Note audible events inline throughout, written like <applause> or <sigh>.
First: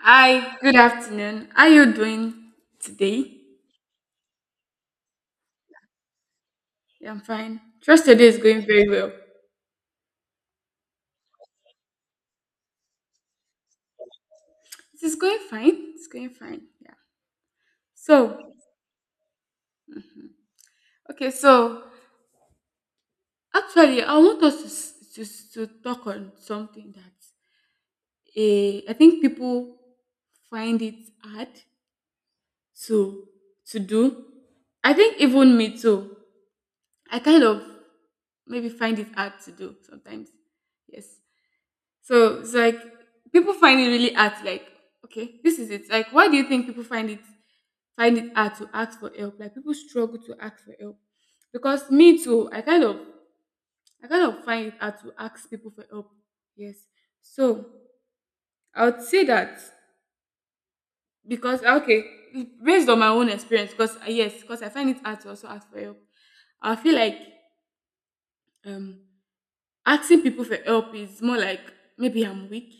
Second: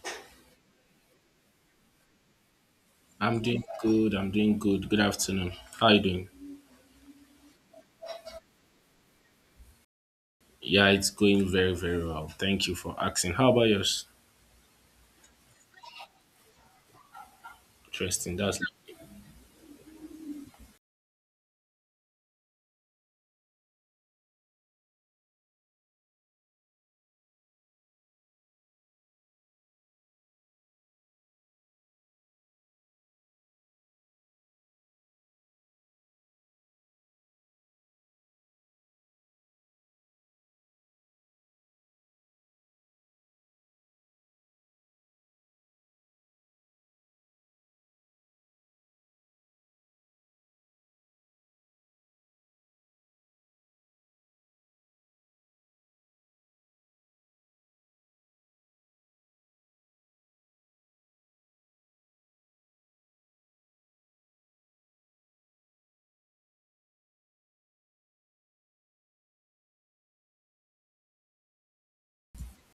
Hi, good afternoon. How are you doing today? I'm doing good. I'm doing good. Good afternoon. How you doing? Yeah, I'm fine. Trust your day is going very well. Yeah, it's going very, very well. Thank you for asking. How about yours? It is going fine. It's going fine. Yeah. Interesting. So, That's okay, so actually, I want us to, to talk on something that I think people find it hard to to do. I think even me too. I kind of maybe find it hard to do sometimes. Yes. So it's like people find it really hard. Like, okay, this is it. Like, why do you think people find it hard to ask for help? Like, people struggle to ask for help because me too. I kind of find it hard to ask people for help. Yes. So I would say that because okay, based on my own experience, because yes, because I find it hard to also ask for help. I feel like um asking people for help is more like maybe I'm weak.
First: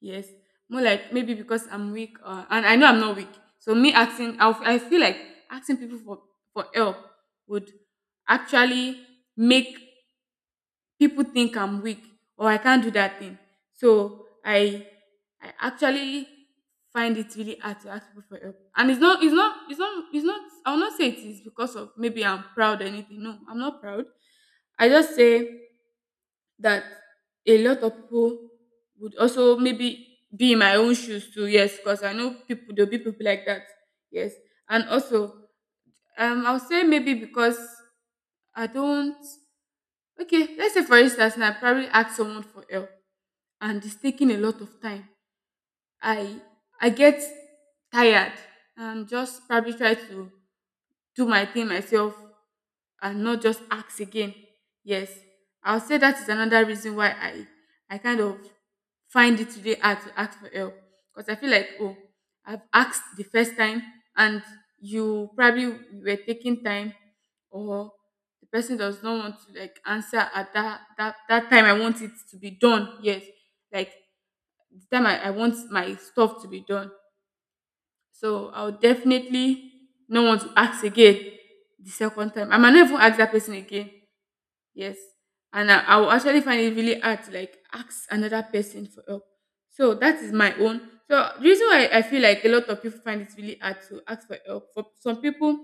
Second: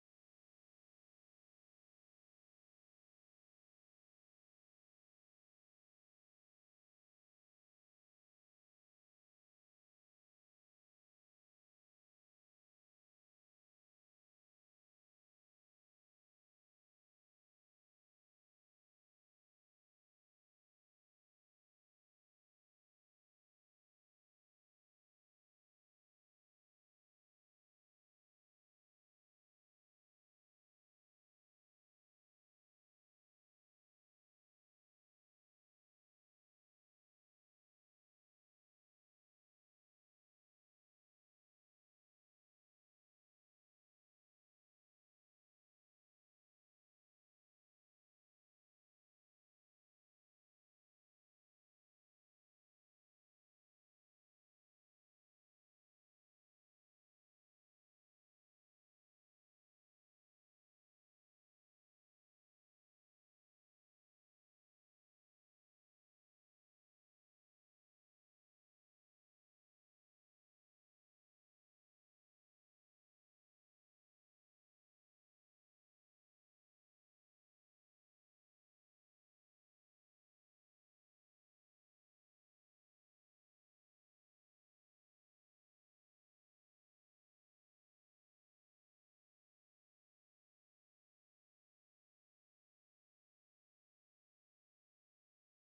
Yes, more like maybe because I'm weak, and I know I'm not weak. So me asking, I feel like asking people for help would actually make people think I'm weak or I can't do that thing. So I actually find it really hard to ask people for help, and it's not. I will not say it is because of maybe I'm proud or anything. No, I'm not proud. I just say that a lot of people would also maybe be in my own shoes too. Yes, because I know people there'll be people like that. Yes, and also I'll say maybe because I don't. Okay, let's say for instance, now I probably ask someone for help, and it's taking a lot of time. I I get tired and just probably try to do my thing myself and not just ask again. Yes, I'll say that is another reason why I kind of find it today hard to ask for help because I feel like, oh, I've asked the first time, and you probably were taking time or the person does not want to like answer at that time I want it to be done. Yes, like the time I want my stuff to be done. So I would definitely not want to ask again the second time. I might not even ask that person again. Yes. And I will actually find it really hard to like ask another person for help. So that is my own. So the reason why I feel like a lot of people find it really hard to ask for help. For some people,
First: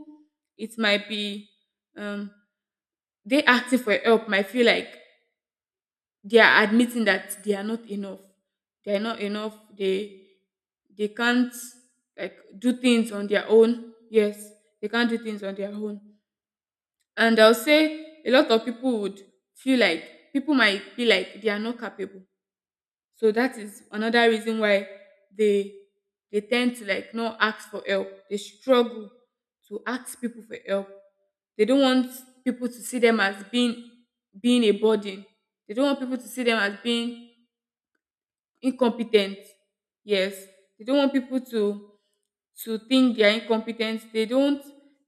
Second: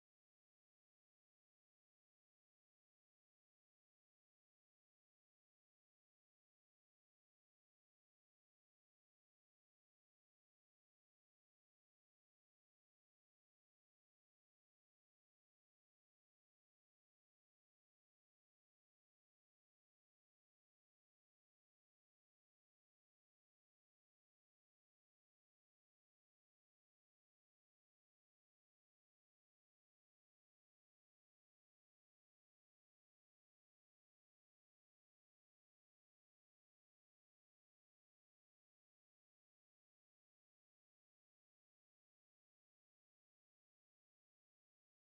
it might be um they asking for help might feel like they are admitting that they are not enough. They can't like do things on their own. Yes, they can't do things on their own. And I'll say a lot of people would feel like they are not capable. So that is another reason why they they tend to like not ask for help. They struggle to ask people for help. They don't want people to see them as being a burden. They don't want people to see them as being incompetent. Yes, they don't want people to think they are incompetent. They don't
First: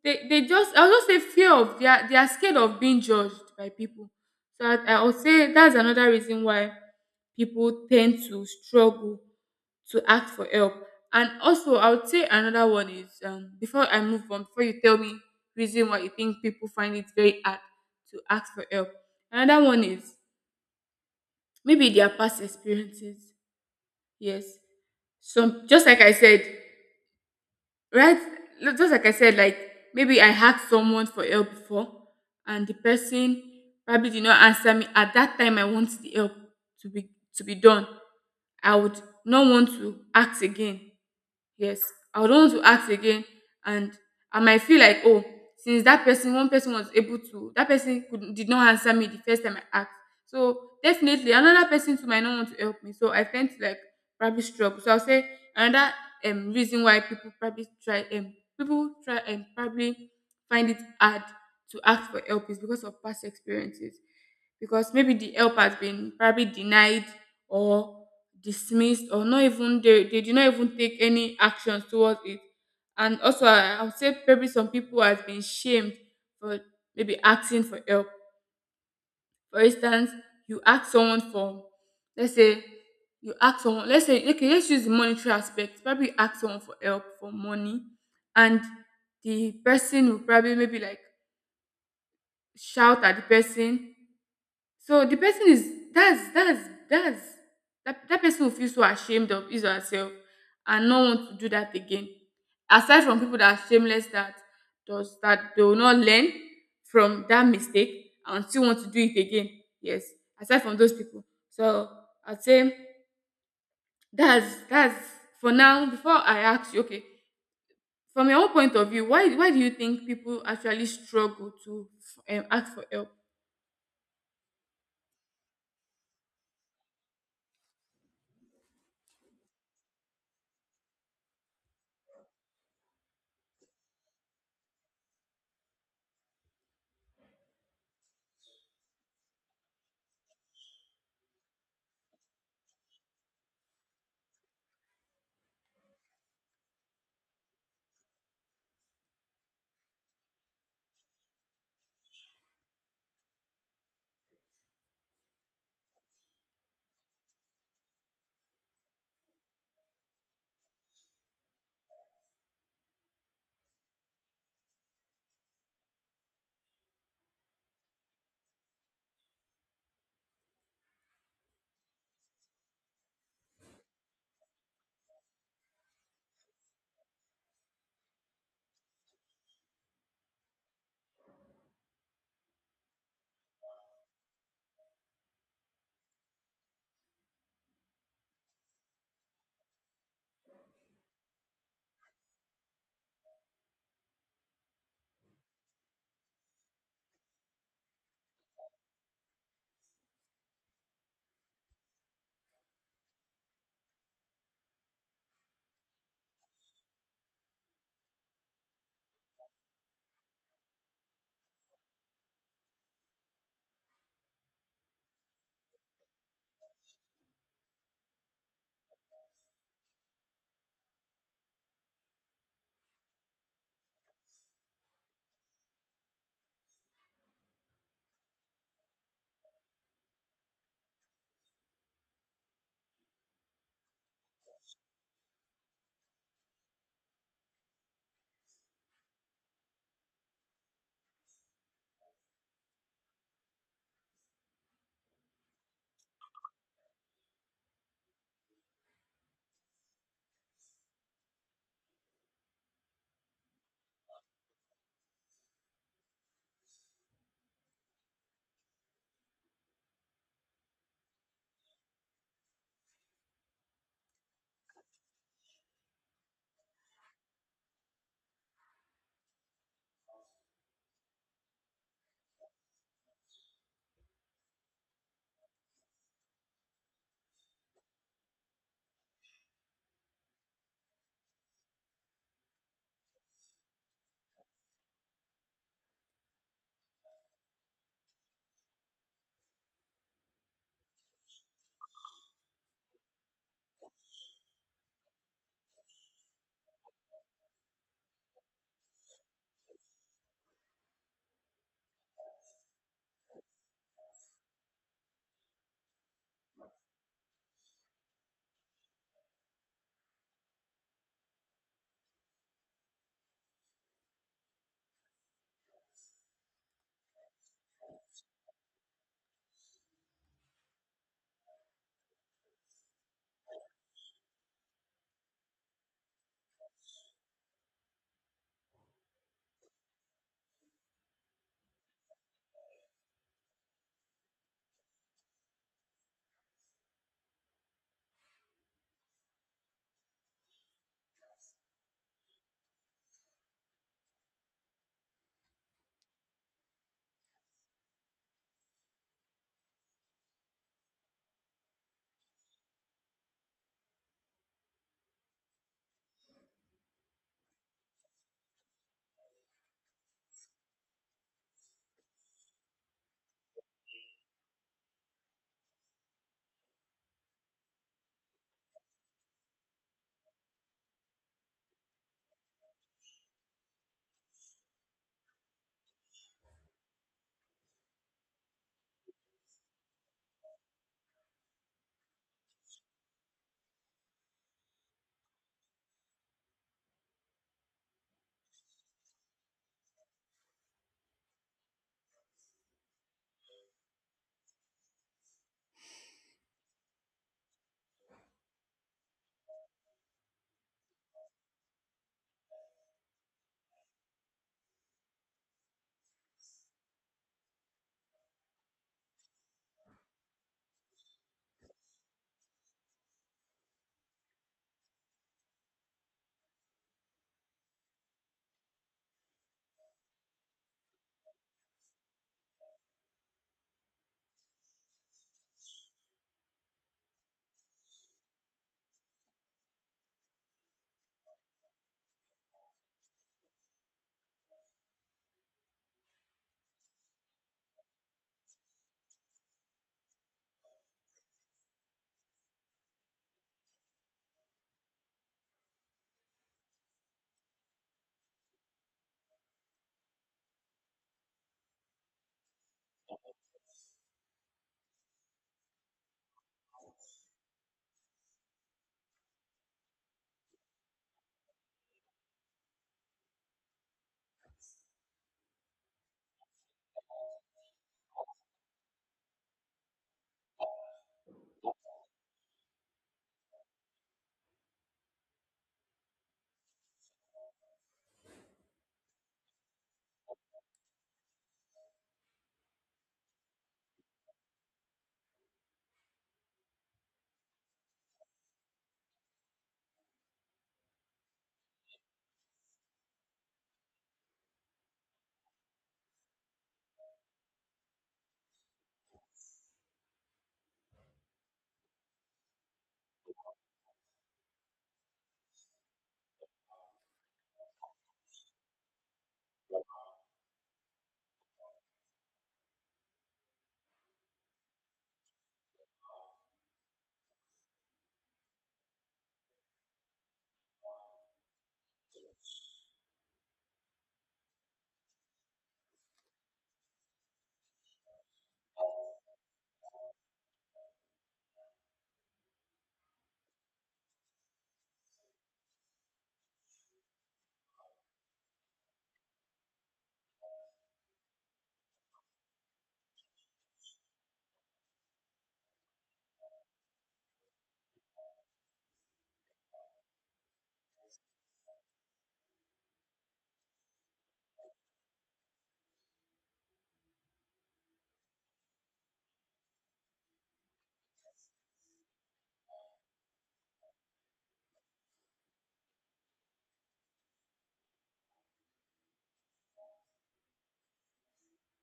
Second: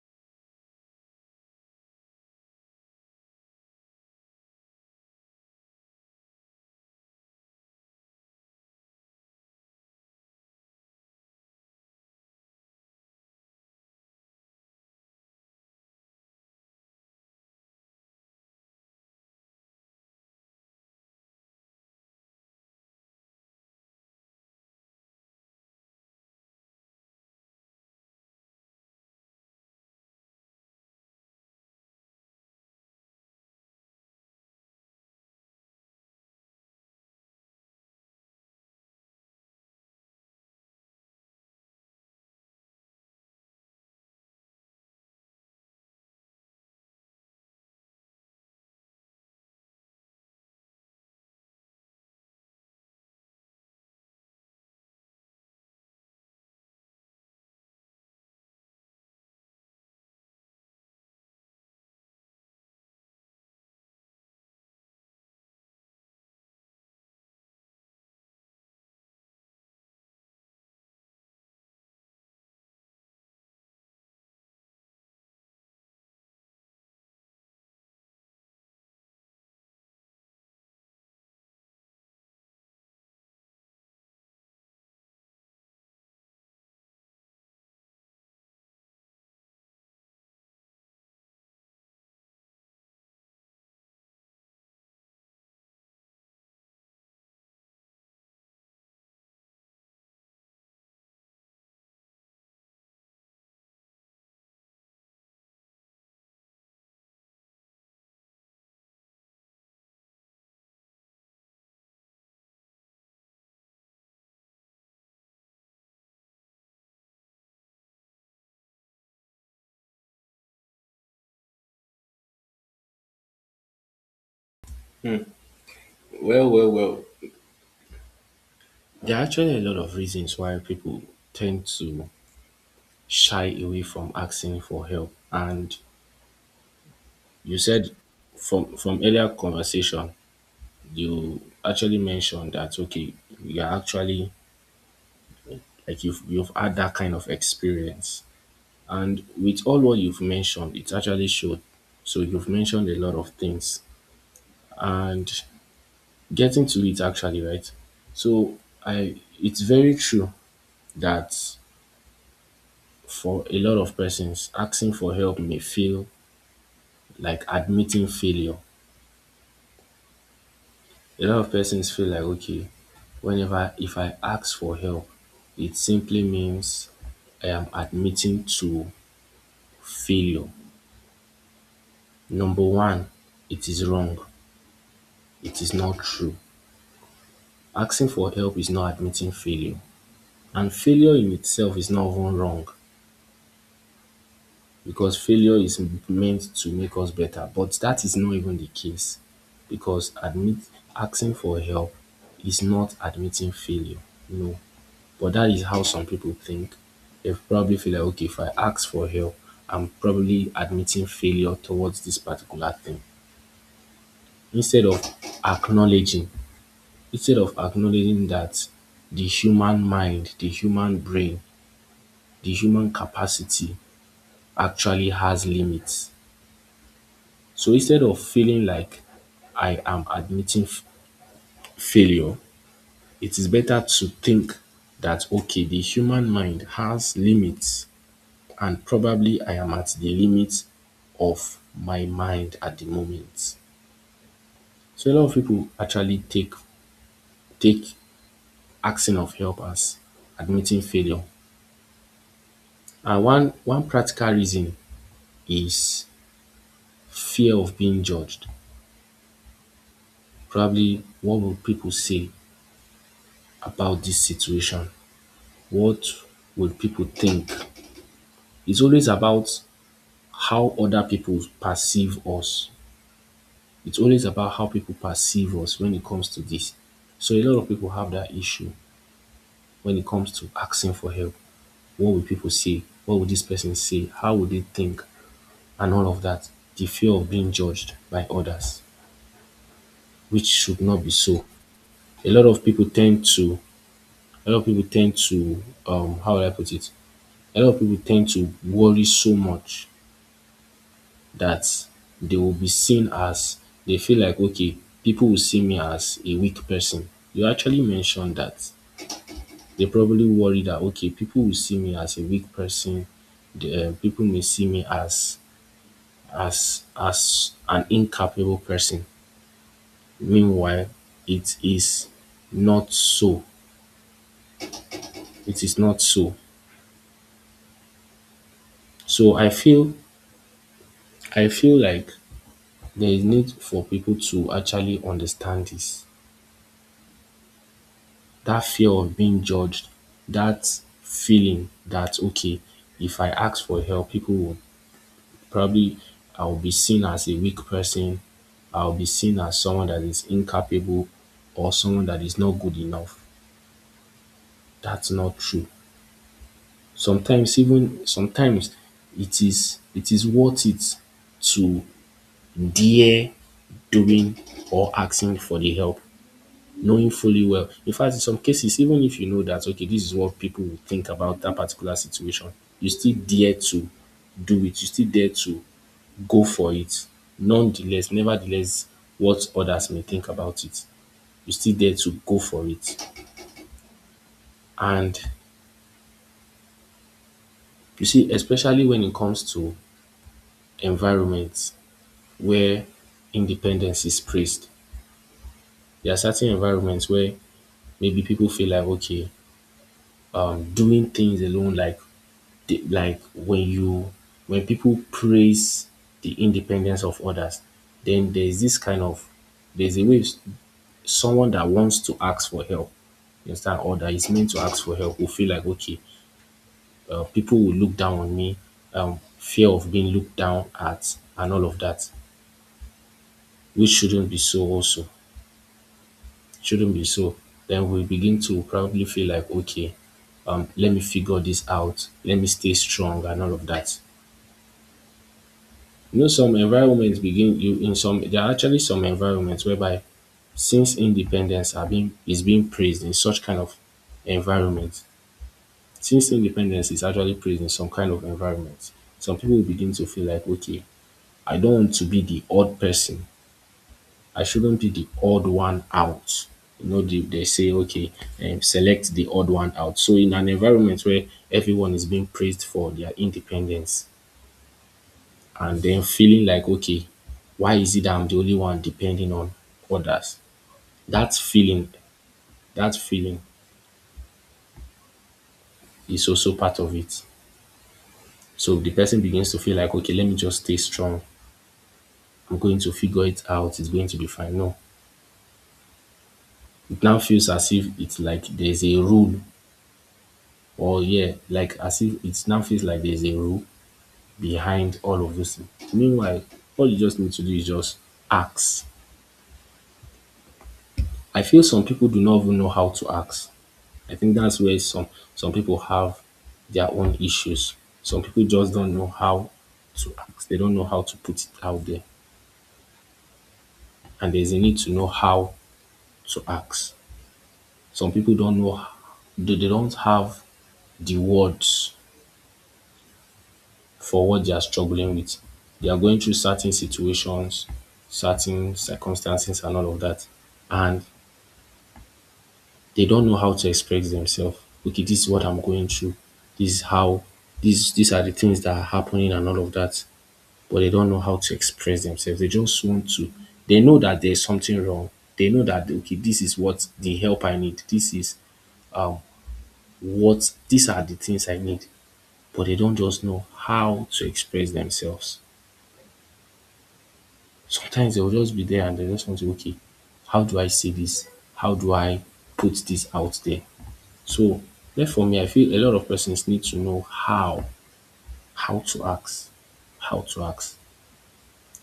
they just I'll just say fear of, they are scared of being judged by people. So I would say that's another reason why people tend to struggle to ask for help. And also, I would say another one is, before I move on, before you tell me reason why you think people find it very hard to ask for help, another one is maybe their past experiences. Yes, so just like I said, right? Just like I said, like maybe I asked someone for help before, and the person probably did not answer me. At that time, I want the help to be done. I would not want to ask again. Yes, I would want to ask again, and I might feel like, oh, since that person, one person was able to, that person could did not answer me the first time I asked. So definitely another person too might not want to help me. So I tend to like probably struggle. So I'll say another reason why people probably try and probably find it hard to ask for help is because of past experiences. Because maybe the help has been probably denied or dismissed, or not even, they did not even take any actions towards it. And also, I would say probably some people has been shamed for maybe asking for help. For instance, you ask someone for, let's say you ask someone, let's say, okay, let's use the monetary aspect, probably you ask someone for help for money, and the person will probably maybe like shout at the person. So the person is that person will feel so ashamed of his or herself and not want to do that again. Aside from people that are shameless, that does that, they will not learn from that mistake and still want to do it again. Yes. Aside from those people. So I'd say that's for now. Before I ask you, okay, from your own point of view, why do you think people actually struggle to, ask for help? Well, there are actually a lot of reasons why people tend to shy away from asking for help. And you said from earlier conversation, you actually mentioned that, okay, you're actually like you've had that kind of experience. And with all what you've mentioned, it actually showed. So you've mentioned a lot of things and getting to it actually, right? So I, it's very true that for a lot of persons, asking for help may feel like admitting failure. A lot of persons feel like, okay, whenever if I ask for help, it simply means I am admitting to failure. Number one, it is wrong, it is not true. Asking for help is not admitting failure, and failure in itself is not even wrong, because failure is meant to make us better. But that is not even the case because admit asking for help is not admitting failure. No. But that is how some people think. They probably feel like, okay, if I ask for help, I'm probably admitting failure towards this particular thing. Instead of acknowledging, instead of acknowledging that the human mind, the human brain, the human capacity actually has limits. So instead of feeling like I am admitting failure, it is better to think that, okay, the human mind has limits, and probably I am at the limit of my mind at the moment. So a lot of people actually take asking of help as admitting failure. And one practical reason is fear of being judged. Probably what will people say about this situation? What will people think? It's always about how other people perceive us. It's always about how people perceive us when it comes to this. So a lot of people have that issue when it comes to asking for help. What will people say? What will this person say? How will they think? And all of that. The fear of being judged by others, which should not be so. A lot of people tend to a lot of people tend to how will I put it? A lot of people tend to worry so much that they will be seen as they feel like, okay, people will see me as a weak person. You actually mentioned that they probably worry that, okay, people will see me as a weak person. The, people may see me as as an incapable person. Meanwhile, it is not so. It is not so. So I feel like there is need for people to actually understand this, that fear of being judged, that feeling that, okay, if I ask for help, people will probably I'll be seen as a weak person, I'll be seen as someone that is incapable, or someone that is not good enough. That's not true. Sometimes, even sometimes, it is worth it to dare doing or asking for the help. Knowing fully well. In fact, in some cases, even if you know that, okay, this is what people will think about that particular situation, you still dare to do it. You still dare to go for it. Nonetheless, nevertheless, what others may think about it, you still dare to go for it. And you see, especially when it comes to environments where independence is praised, there are certain environments where maybe people feel like, okay, I'm doing things alone, like the, like when you when people praise the independence of others, then there's this kind of there's a way someone that wants to ask for help, you understand, or that is meant to ask for help will feel like, okay, people will look down on me, fear of being looked down at, and all of that, which shouldn't be so. Also, shouldn't be so. Then we begin to probably feel like, okay, let me figure this out, let me stay strong, and all of that. You know, some environments begin you in some there are actually some environments whereby since independence are being is being praised in such kind of environment. Since independence is actually praised in some kind of environment, some people begin to feel like, okay, I don't want to be the odd person. I shouldn't be the odd one out. You know, they say, okay, select the odd one out. So in an environment where everyone is being praised for their independence, and then feeling like, okay, why is it that I'm the only one depending on others? That feeling, that feeling is also part of it. So the person begins to feel like, okay, let me just stay strong, I'm going to figure it out, it's going to be fine. No, it now feels as if it's like there's a rule, or yeah, like as if it now feels like there's a rule behind all of this. Meanwhile, all you just need to do is just ask. I feel some people do not even know how to ask. I think that's where some people have their own issues. Some people just don't know how to ask. They don't know how to put it out there. And there's a need to know how to ask. Some people don't know they don't have the words for what they are struggling with. They are going through certain situations, certain circumstances, and all of that. And they don't know how to express themselves. Okay, this is what I'm going through. This is how these are the things that are happening, and all of that. But they don't know how to express themselves. They just want to. They know that there's something wrong. They know that, okay, this is what the help I need. This is um what these are the things I need. But they don't just know how to express themselves. Sometimes they'll just be there and they just want to okay, how do I say this? How do I put this out there? So therefore me I feel a lot of persons need to know how to ask, how to ask.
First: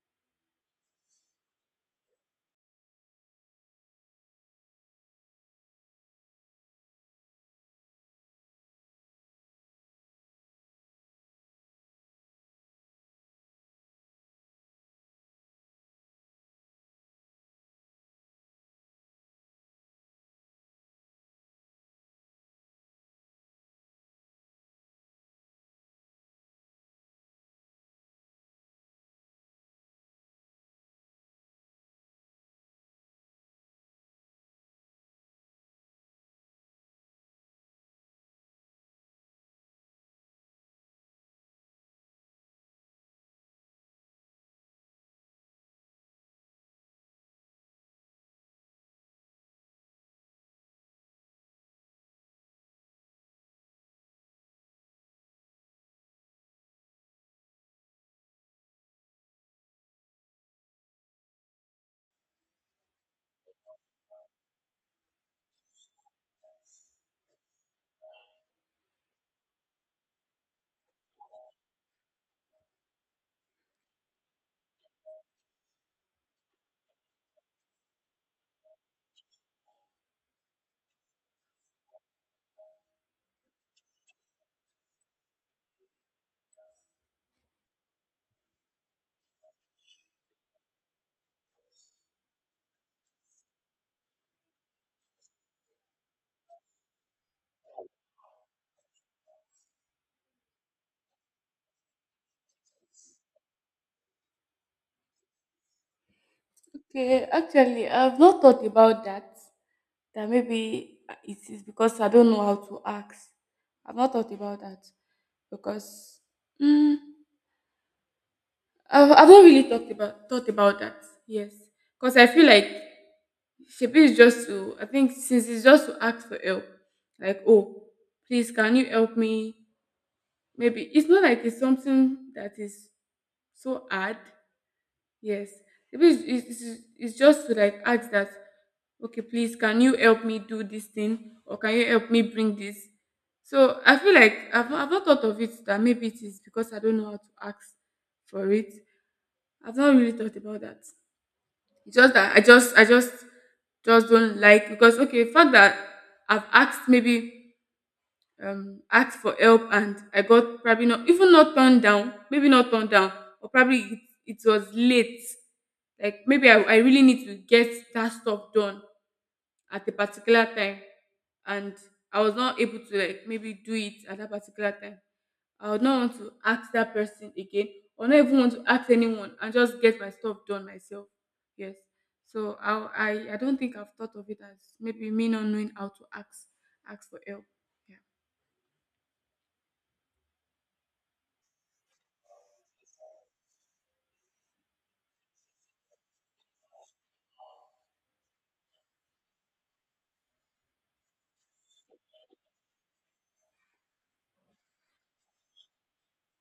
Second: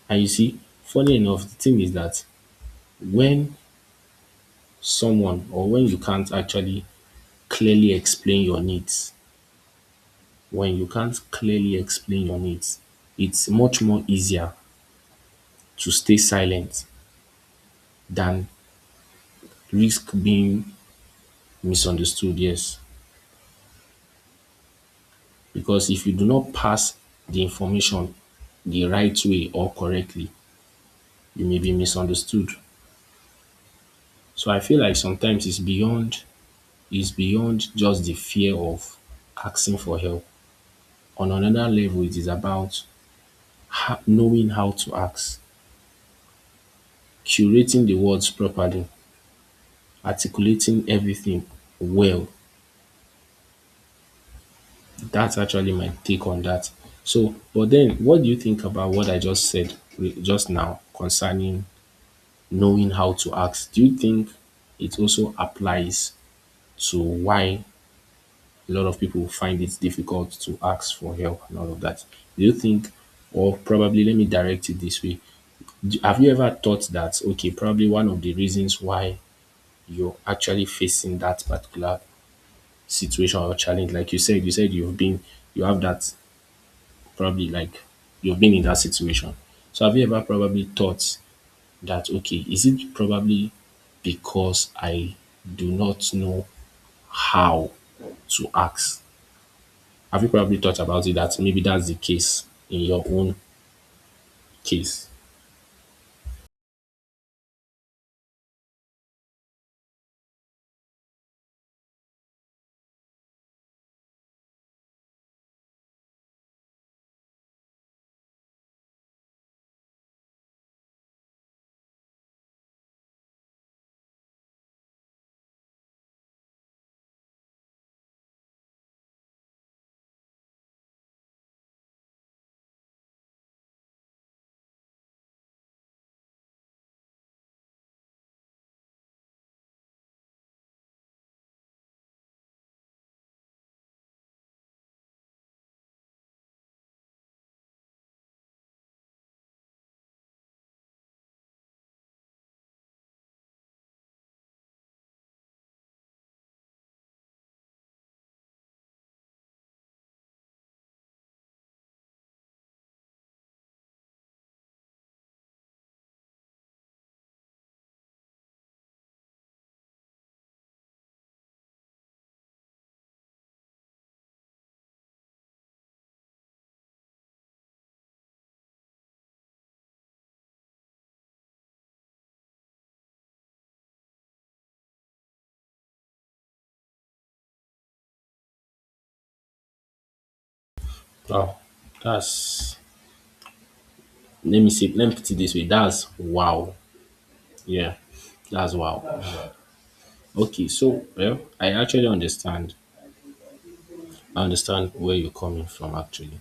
And you see, funny enough, the thing is that when someone, or when you can't actually clearly explain your needs, when you can't clearly explain your needs, it's much more easier to stay silent than risk being misunderstood, yes. Because if you do not pass the information the right way or correctly, you may be misunderstood. So I feel like sometimes it's beyond just the fear of asking for help. On another level, it is about knowing how to ask, curating the words properly, articulating everything well. That's actually my take on that. So, but then what do you think about what I just said just now concerning knowing how to ask? Do you think it also applies to why a lot of people find it difficult to ask for help, and all of that. Do you think, or probably let me direct it this way? Have you ever thought that, okay, probably one of the reasons why you're actually facing that particular situation or challenge, like you said you've been, you have that probably like you've been in that situation. So have you ever probably thought that, okay, is it probably because I do not know how to ask? Have you probably thought about it, that maybe that's the case in your own case? Okay, actually, I've not thought about that. That maybe, it is because I don't know how to ask. I've not thought about that because, mm, I've not really talked about thought about that. Yes, because I feel like Shebi is just to, I think since it's just to ask for help, like, oh, please can you help me? Maybe it's not like it's something that is so hard. Yes. Maybe it's just to like ask that, okay, please, can you help me do this thing? Or can you help me bring this? So I feel like I've not thought of it that maybe it is because I don't know how to ask for it. I've not really thought about that. It's just that just don't like, because, okay, the fact that I've asked maybe, asked for help, and I got probably not even not turned down, maybe not turned down, or probably it was late. Like maybe I really need to get that stuff done at a particular time, and I was not able to like maybe do it at that particular time. I would not want to ask that person again or not even want to ask anyone and just get my stuff done myself. Yes. So I don't think I've thought of it as maybe me not knowing how to ask for help. Yeah. Wow, that's let me see, let me put it this way. That's wow. Yeah, that's wow. Okay, so well, I actually understand. I understand where you're coming from actually.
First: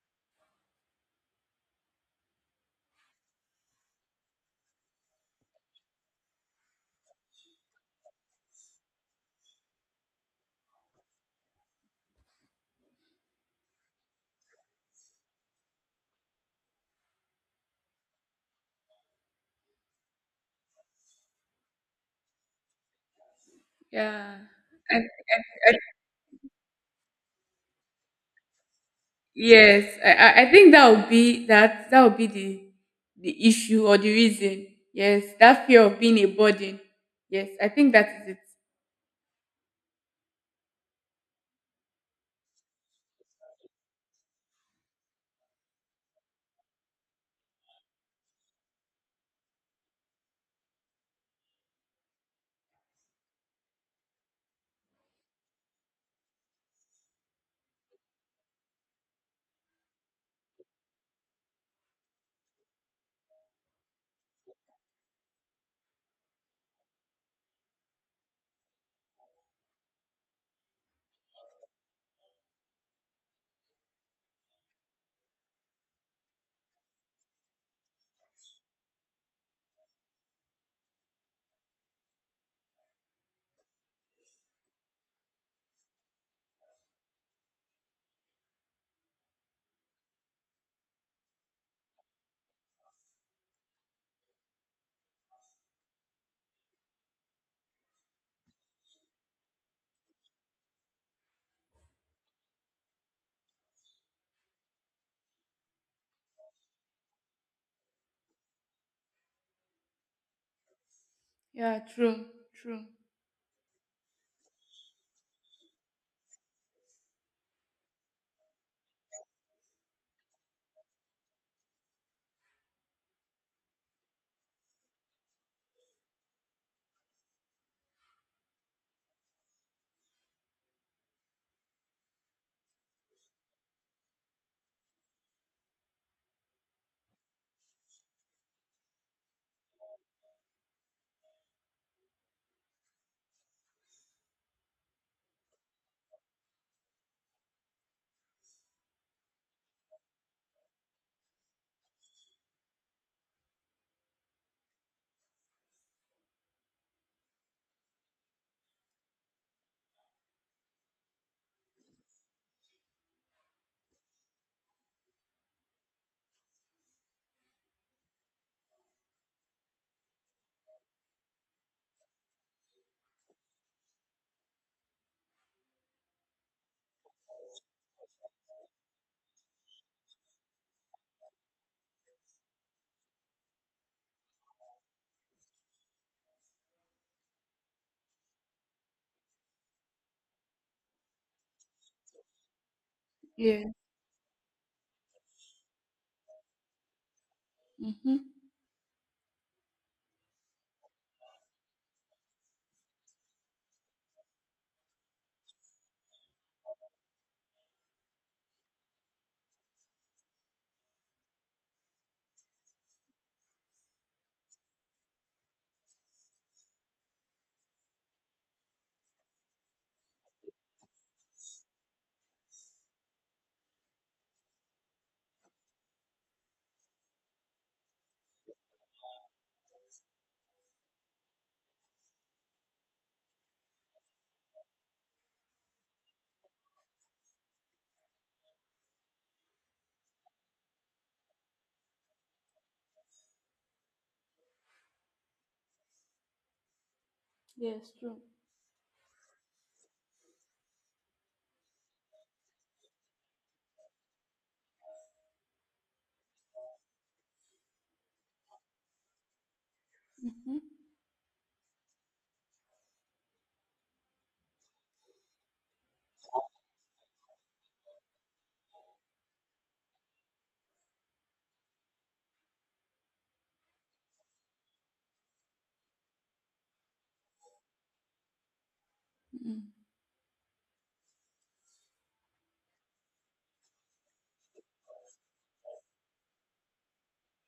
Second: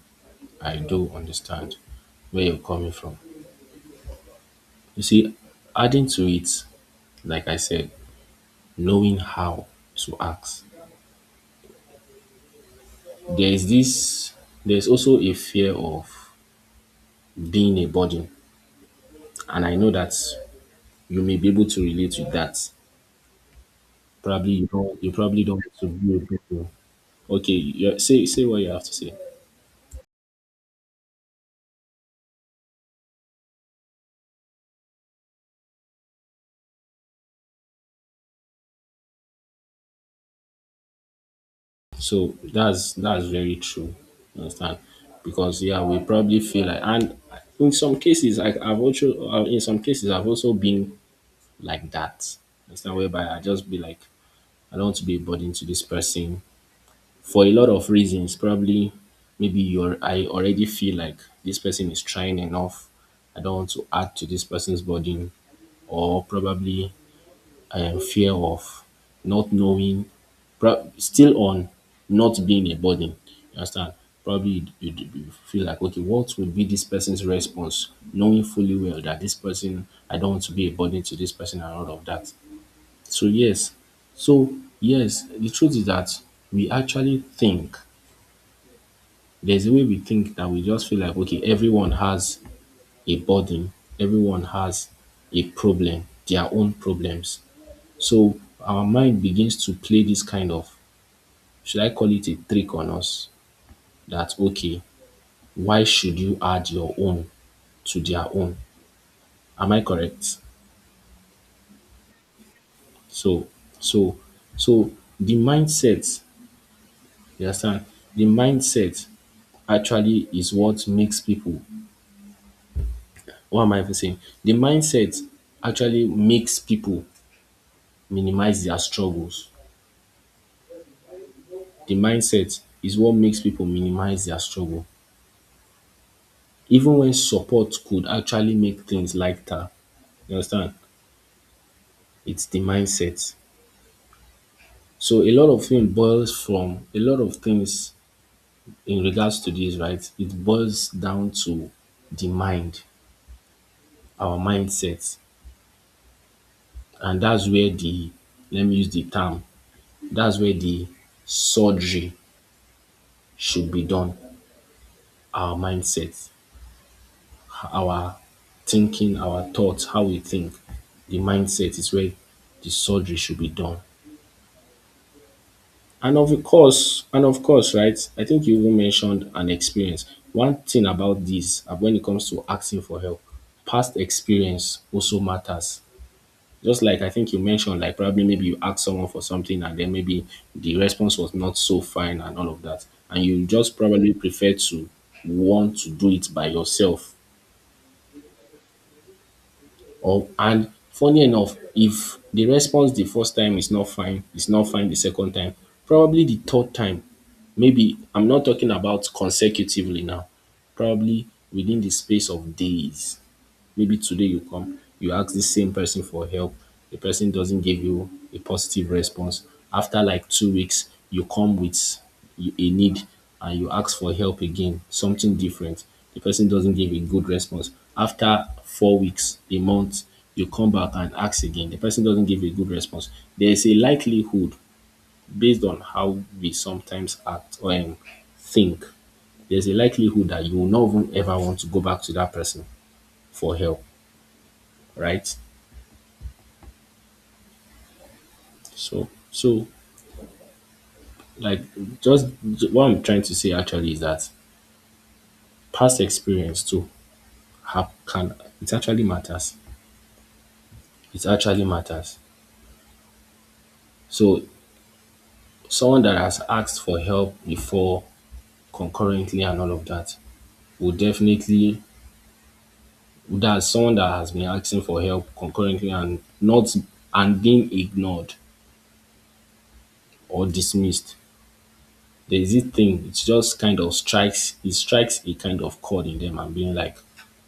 I do understand where you're coming from. You see, adding to it, like I said, knowing how to ask. There is this there's also a fear of being a burden. And I know that you may be able to relate with that. Yeah. Probably you I, don't you probably don't I, want to be with people. Okay, you say say what you have to say. yes, I think that would be that would be the issue or the reason. Yes, that fear of being a burden. Yes, I think that is it. So that's very true. You understand? Because yeah, we probably feel like and in some cases like I've also in some cases I've also been like that. You understand whereby I just be like I don't want to be a burden to this person. For a lot of reasons. Probably, maybe you're I already feel like this person is trying enough. I don't want to add to this person's burden, or probably I am fear of not knowing, still on not being a burden. You understand? Probably you you feel like, okay, what would be this person's response, knowing fully well that this person, I don't want to be a burden to this person, and all of that. So, yes, so, yes, the truth is that we actually think there's a way we think that we just feel like, okay, everyone has a burden, everyone has a problem, their own problems. So our mind begins to play this kind of, should I call it, a trick on us that, okay, why should you add your own to their own? Am I correct? Yeah, true, true. So so so the mindset, you understand? The mindset actually is what makes people, what am I even saying? The mindset actually makes people minimize their struggles. The mindset is what makes people minimize their struggle. Even when support could actually make things lighter, you understand? It's the mindset. So a lot of things boils from a lot of things in regards to this, right? It boils down to the mind, our mindset. And that's where the, let me use the term, that's where the surgery should be done. Our mindset. Our thinking, our thoughts, how we think, the mindset is where the surgery should be done. And of course, right? I think you even mentioned an experience. One thing about this, when it comes to asking for help, past experience also matters. Just like I think you mentioned, like probably maybe you ask someone for something and then maybe the response was not so fine and all of that. And you Yeah. just probably prefer to want to do it by yourself. Mm-hmm. Or and funny enough, if the response the first time is not fine, it's not fine the second time, probably the third time, maybe I'm not talking about consecutively now, probably within the space of days. Maybe today you come, you ask the same person for help, the person doesn't give you a positive response. After like 2 weeks, you come with a need and you ask for help again, something different. The person doesn't give a good response. After 4 weeks, a month, you come back and ask again. The person doesn't give a good response. There is a likelihood based on how we sometimes act or think. There's a likelihood that you will not even ever want to go back to that person for help, right? Yes, true. So, like, just what I'm trying to say actually is that past experience too have can, it actually matters. Mm-hmm. It actually matters. So someone that has asked for help before concurrently and all of that will definitely, that someone that has been asking for help concurrently and not and being ignored mm or dismissed, there's this thing, it just kind of strikes, it strikes a kind of chord in them and being like,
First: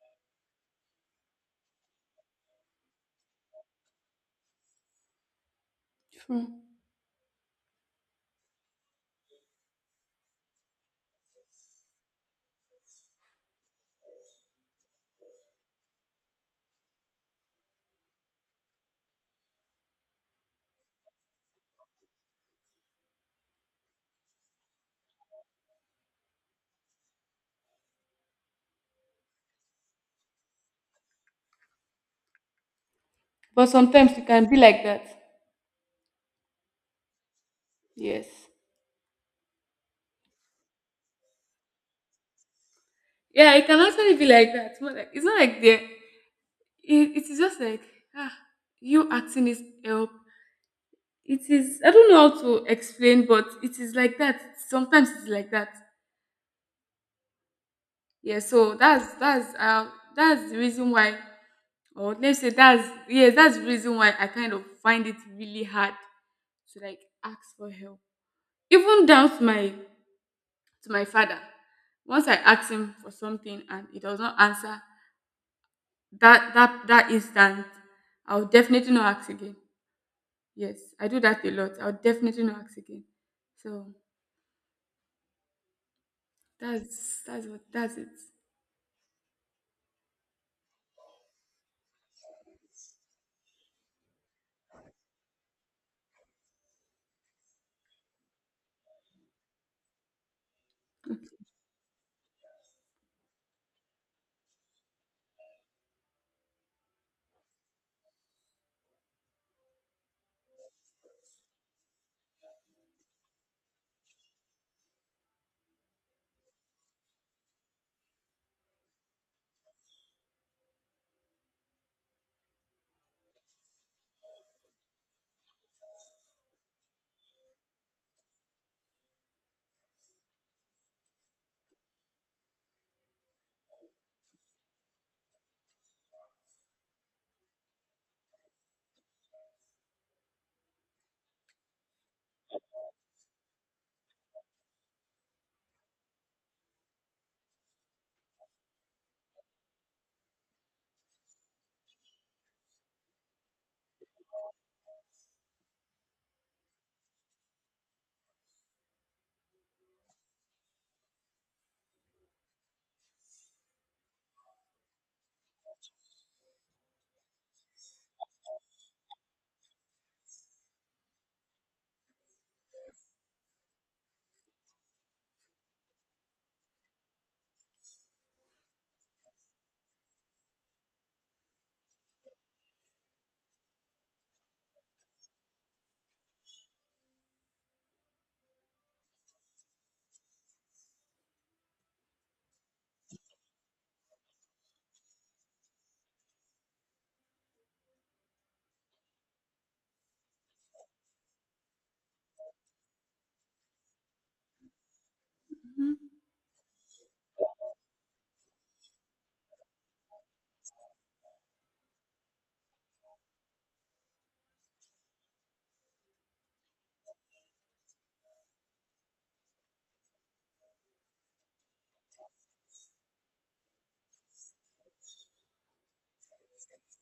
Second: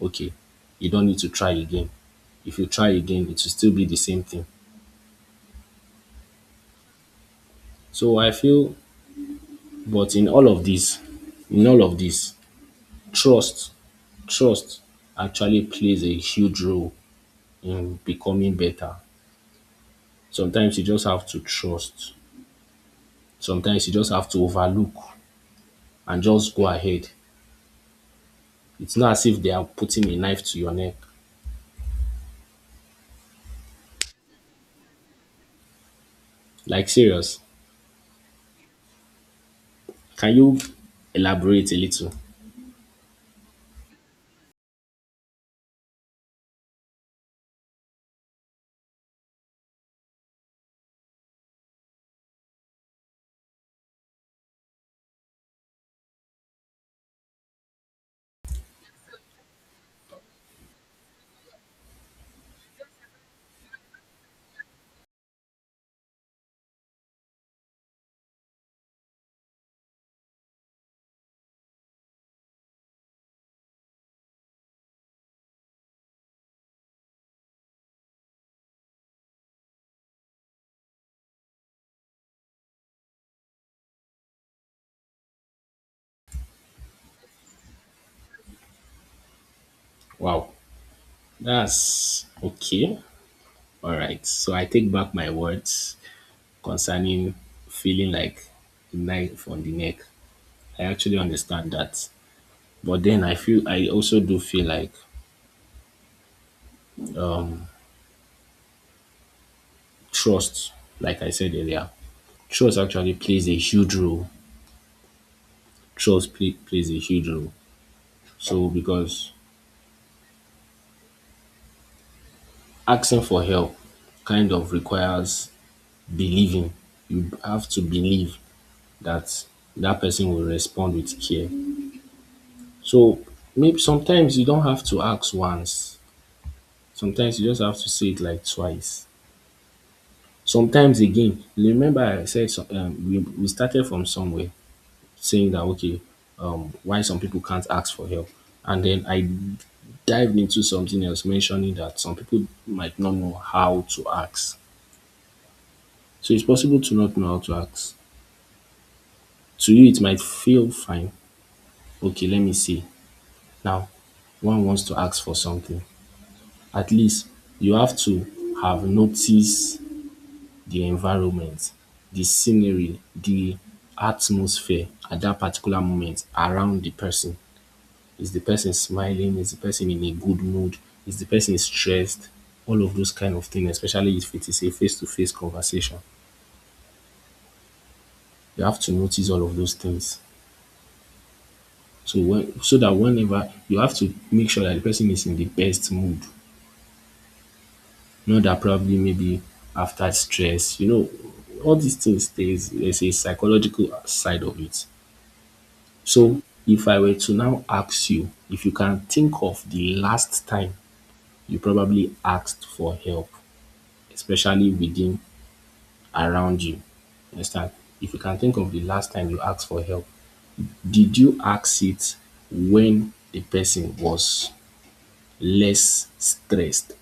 okay, you don't need to try again. If you try again, it will still be the same thing. True. So I feel, but in all of this, trust, trust actually plays a huge role in becoming better. Sometimes you just have to trust. Sometimes you just have to overlook and just go ahead. It's not as if they are putting a knife to your neck. But sometimes it can be like that. Like, serious, Yes. can you elaborate a little? Yeah, it can actually be like that. It's not like the. It is just like, ah, you asking is help, it is, I don't know how to explain, but it is like that. Sometimes it's like that. Yeah, so that's that's the reason why, or let's say that's, yes, that's the reason why I kind of find it really hard to like ask for help. Even down to my father, once I ask him for something and he does not answer that instant, I'll definitely not ask again. Yes, I do that a lot. I'll definitely not ask again. So that's it. Wow, that's okay. All right. So I take back my words concerning feeling like a knife on the neck. I actually understand that. But then I feel, I also do feel like trust, like I said earlier, trust actually plays a huge role. Plays a huge role. So because asking for help kind of requires believing, you have to believe that that person will respond with care. So maybe sometimes you don't have to ask once. Sometimes you just have to say it like twice. Sometimes again, remember I said some, we started from somewhere saying that, okay, why some people can't ask for help, and then I dived into something else mentioning that some people might not know how to ask. So it's possible to not know how to ask. To you, it might feel fine. Okay, let me see, now one wants to ask for something, at least you have to have noticed the environment, the scenery, the atmosphere at that particular moment around the person. Is the person smiling? Is the person in a good mood? Is the person stressed? All of those kind of things, especially if it is a face-to-face conversation, you have to notice all of those things. So when, so that whenever you have to make sure that the person is in the best mood. You know that probably maybe after stress, you know, all these things, there's a psychological side of it. Mm-hmm. So if I were to now ask you if you can think of the last time you probably asked for help, especially within around you. You understand? If you can think of the last time you asked for help, did you ask it when the person was less stressed?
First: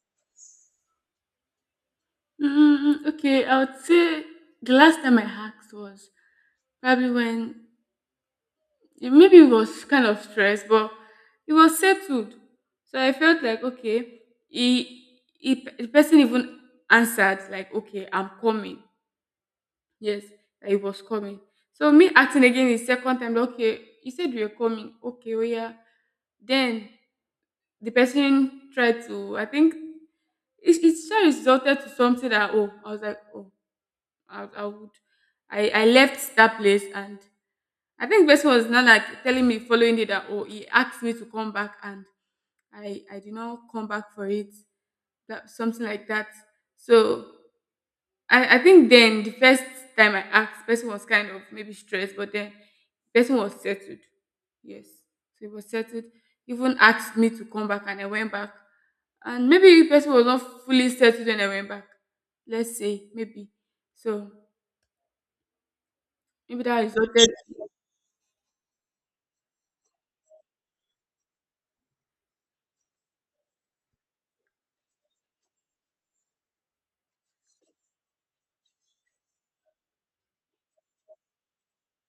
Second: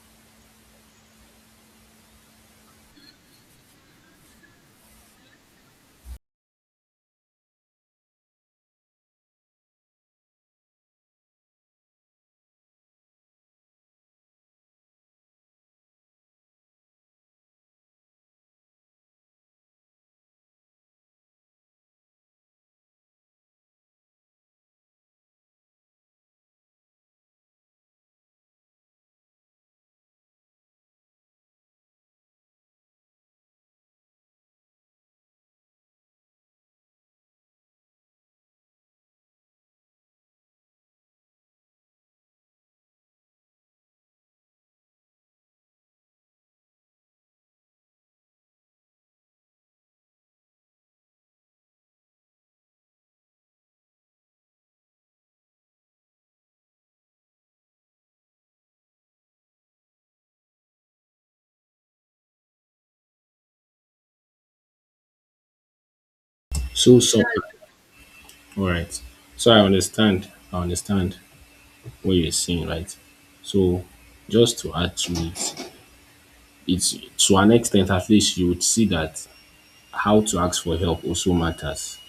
Mm, okay, I would say the last time I hacked was probably when, maybe it was kind of stress, but it was settled. So I felt like, okay, he the person even answered like, okay, I'm coming. Yes, that he was coming. So me acting again the second time, like, okay, he said you're coming. Okay, oh yeah. Then the person tried to, it sure resulted to something that, oh, I was like, oh. I, I would I left that place and I think the person was not like telling me following it that, oh, he asked me to come back and I did not come back for it, that something like that. So I think then the first time I asked, person was kind of maybe stressed, but then person was settled. Yes, so it was settled, even asked me to come back, and I went back, and maybe the person was not fully settled when I went back, let's say maybe. So maybe that So resulted. sometimes, all right. So I understand. I understand what you're saying, right? So just to add to it, it's to an extent, at least you would see that how to ask for help also matters,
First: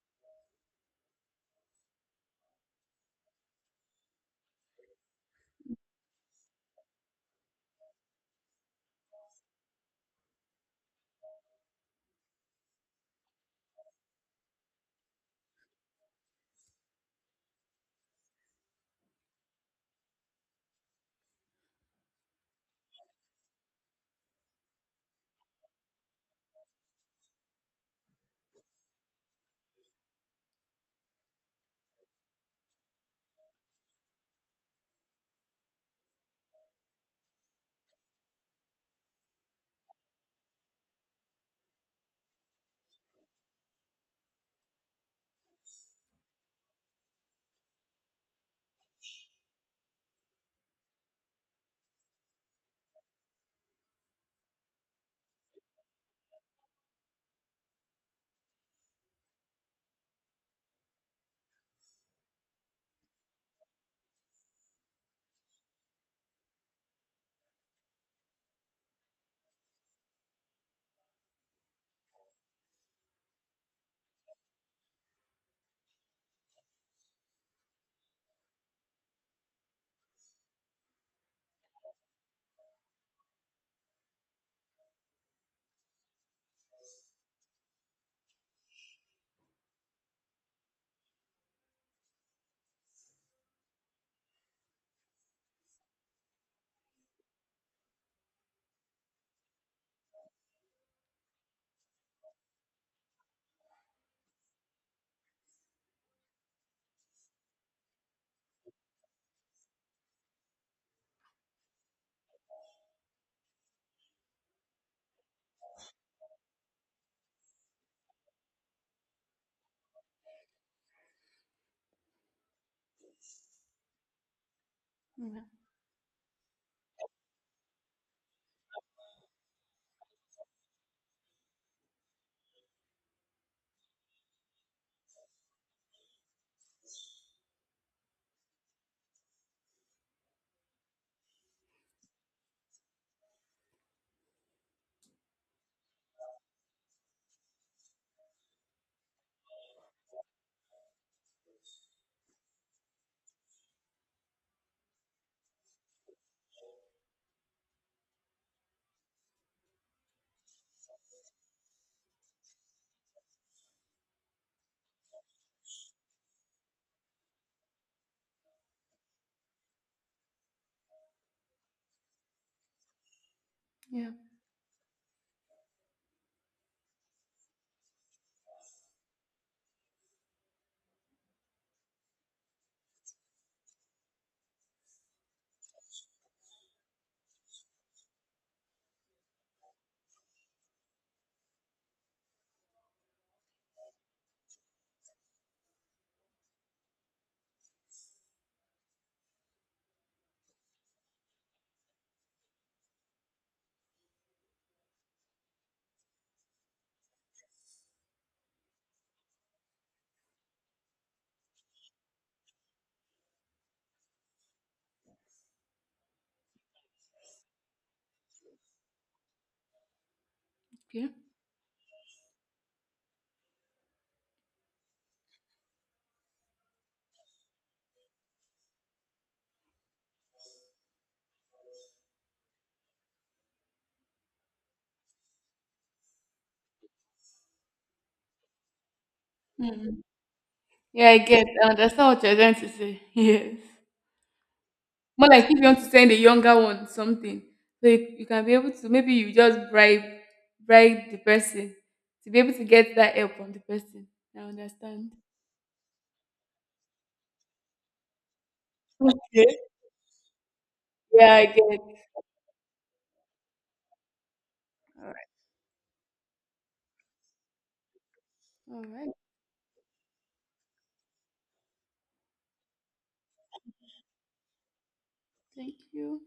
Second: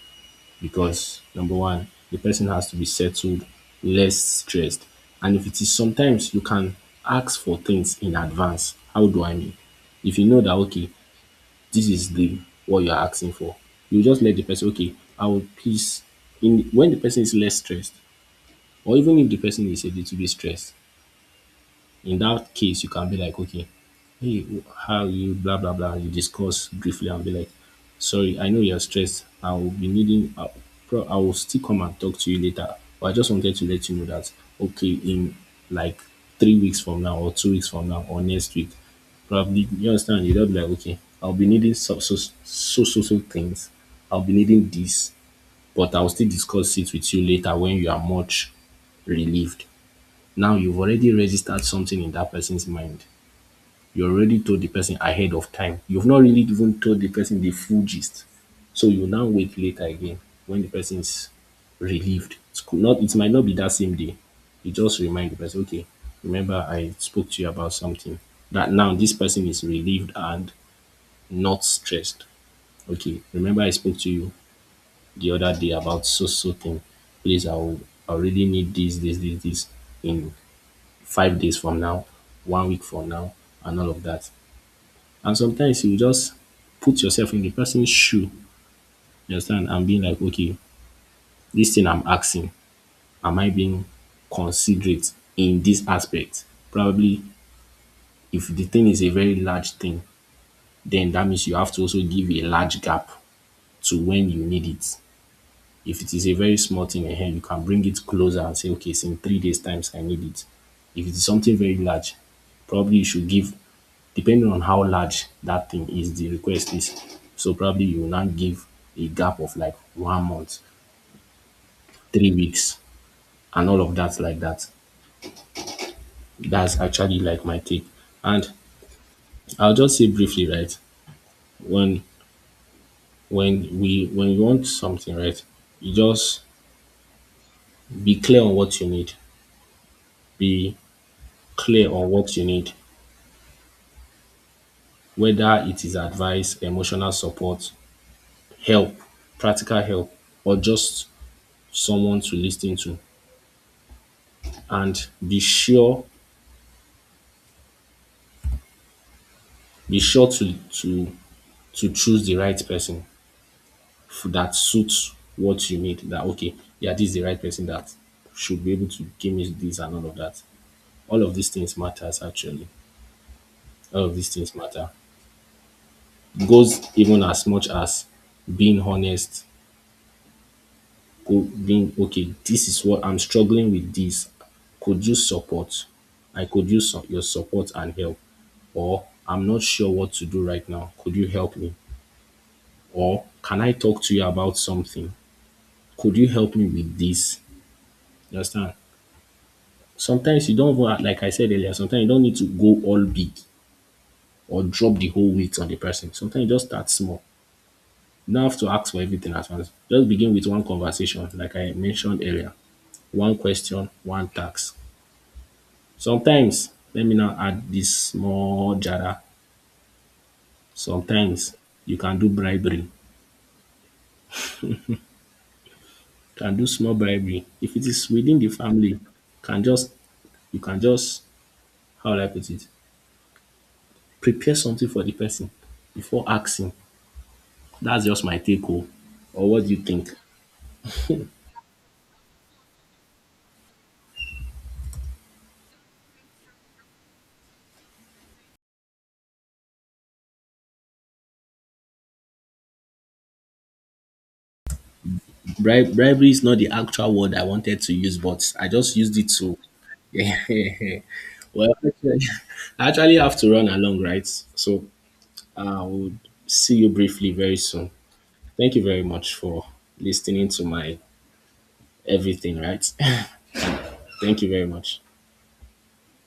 because number one, the person has to be settled, less stressed. And if it is, sometimes you can ask for things in advance. How do I mean? If you know that, okay, this is the what you're asking for, you just let the person, okay, I will please in when the person is less stressed, or even if the person is a little bit stressed, in that case, you can be like, okay, hey, how you, blah, blah, blah. You discuss briefly and be like, sorry, I know you're stressed. I will be needing, I I will still come and talk to you later. But I just wanted to let you know that, okay, in like 3 weeks from now, or 2 weeks from now, or next week, probably, you understand? You don't be like, okay, I'll be needing so, so, so, so, so things. I'll be needing this, but I'll still discuss it with you later when you are much relieved. Now you've already registered something in that person's mind. You already told the person ahead of time. You've not really even told the person the full gist. So you now wait later again when the person is relieved. It's could not, it might not be that same day. You just remind the person, okay, remember I spoke to you about something. That now this person is relieved and not stressed. Okay, remember I spoke to you the other day about so so thing. Please, I'll, I really need this, this, this, this in 5 days from now, one week from now, and all of that. And sometimes you just put yourself in the person's shoe, you understand, and being like, okay, this thing I'm asking, am I being considerate in this aspect? Probably if the thing is a very large thing, then that means you have to also give a large gap to when you need it. If it is a very small thing ahead, you can bring it closer and say, okay, it's in 3 days times I need it. If it is something very large, probably you should give, depending on how large that thing is, the request is, so probably you will not give a gap of like one month, 3 weeks, and all of that like that. Yeah. That's actually like my take. And I'll just say briefly, right, when when we when you want something, right, you just be clear on what you need. Be clear on what you need. Whether it is advice, emotional support, help, practical help, or just someone to listen to, and be sure, be sure to choose the right person, that suits what you need, that, okay, yeah, this is the right person that should be able to give me this and all of that. All of these things matters actually. All Yeah, of these things matter. Goes even as much as being honest. Could bring, okay, this is what I'm struggling with, this could use support, I could use some, your support and help, or I'm not sure what to do right now, could you help me, or can I talk to you about something, could you help me with this? You understand? Sometimes you don't want, like I said earlier, sometimes you don't need to go all big or drop the whole weight on the person. Sometimes you just start small. You don't have to ask for everything at once. Just begin with one conversation, like I mentioned earlier, one question, one task. Sometimes, let me now add this small jara. okay. Sometimes you can do bribery. You can do small bribery. If it is within the family, can just, you can just, how will I put it? Prepare something for the person before asking. That's just my take home. Or what do you Mhm. think? Yeah, I get. I understand what you're trying to say. <laughs> Yes. More like if you want to send a younger one something, so you can be able to maybe you just bribe the person to be able to get that help from the person. I understand. Bribery is not the actual word I wanted to use, but I just used it to. Okay. <laughs> Yeah, I Well, get. actually, <laughs> I actually have to run along, right? So All right. I would see you briefly very soon. Thank All you very right. much for listening to my everything, right? <laughs> Thank you very much. Thank you.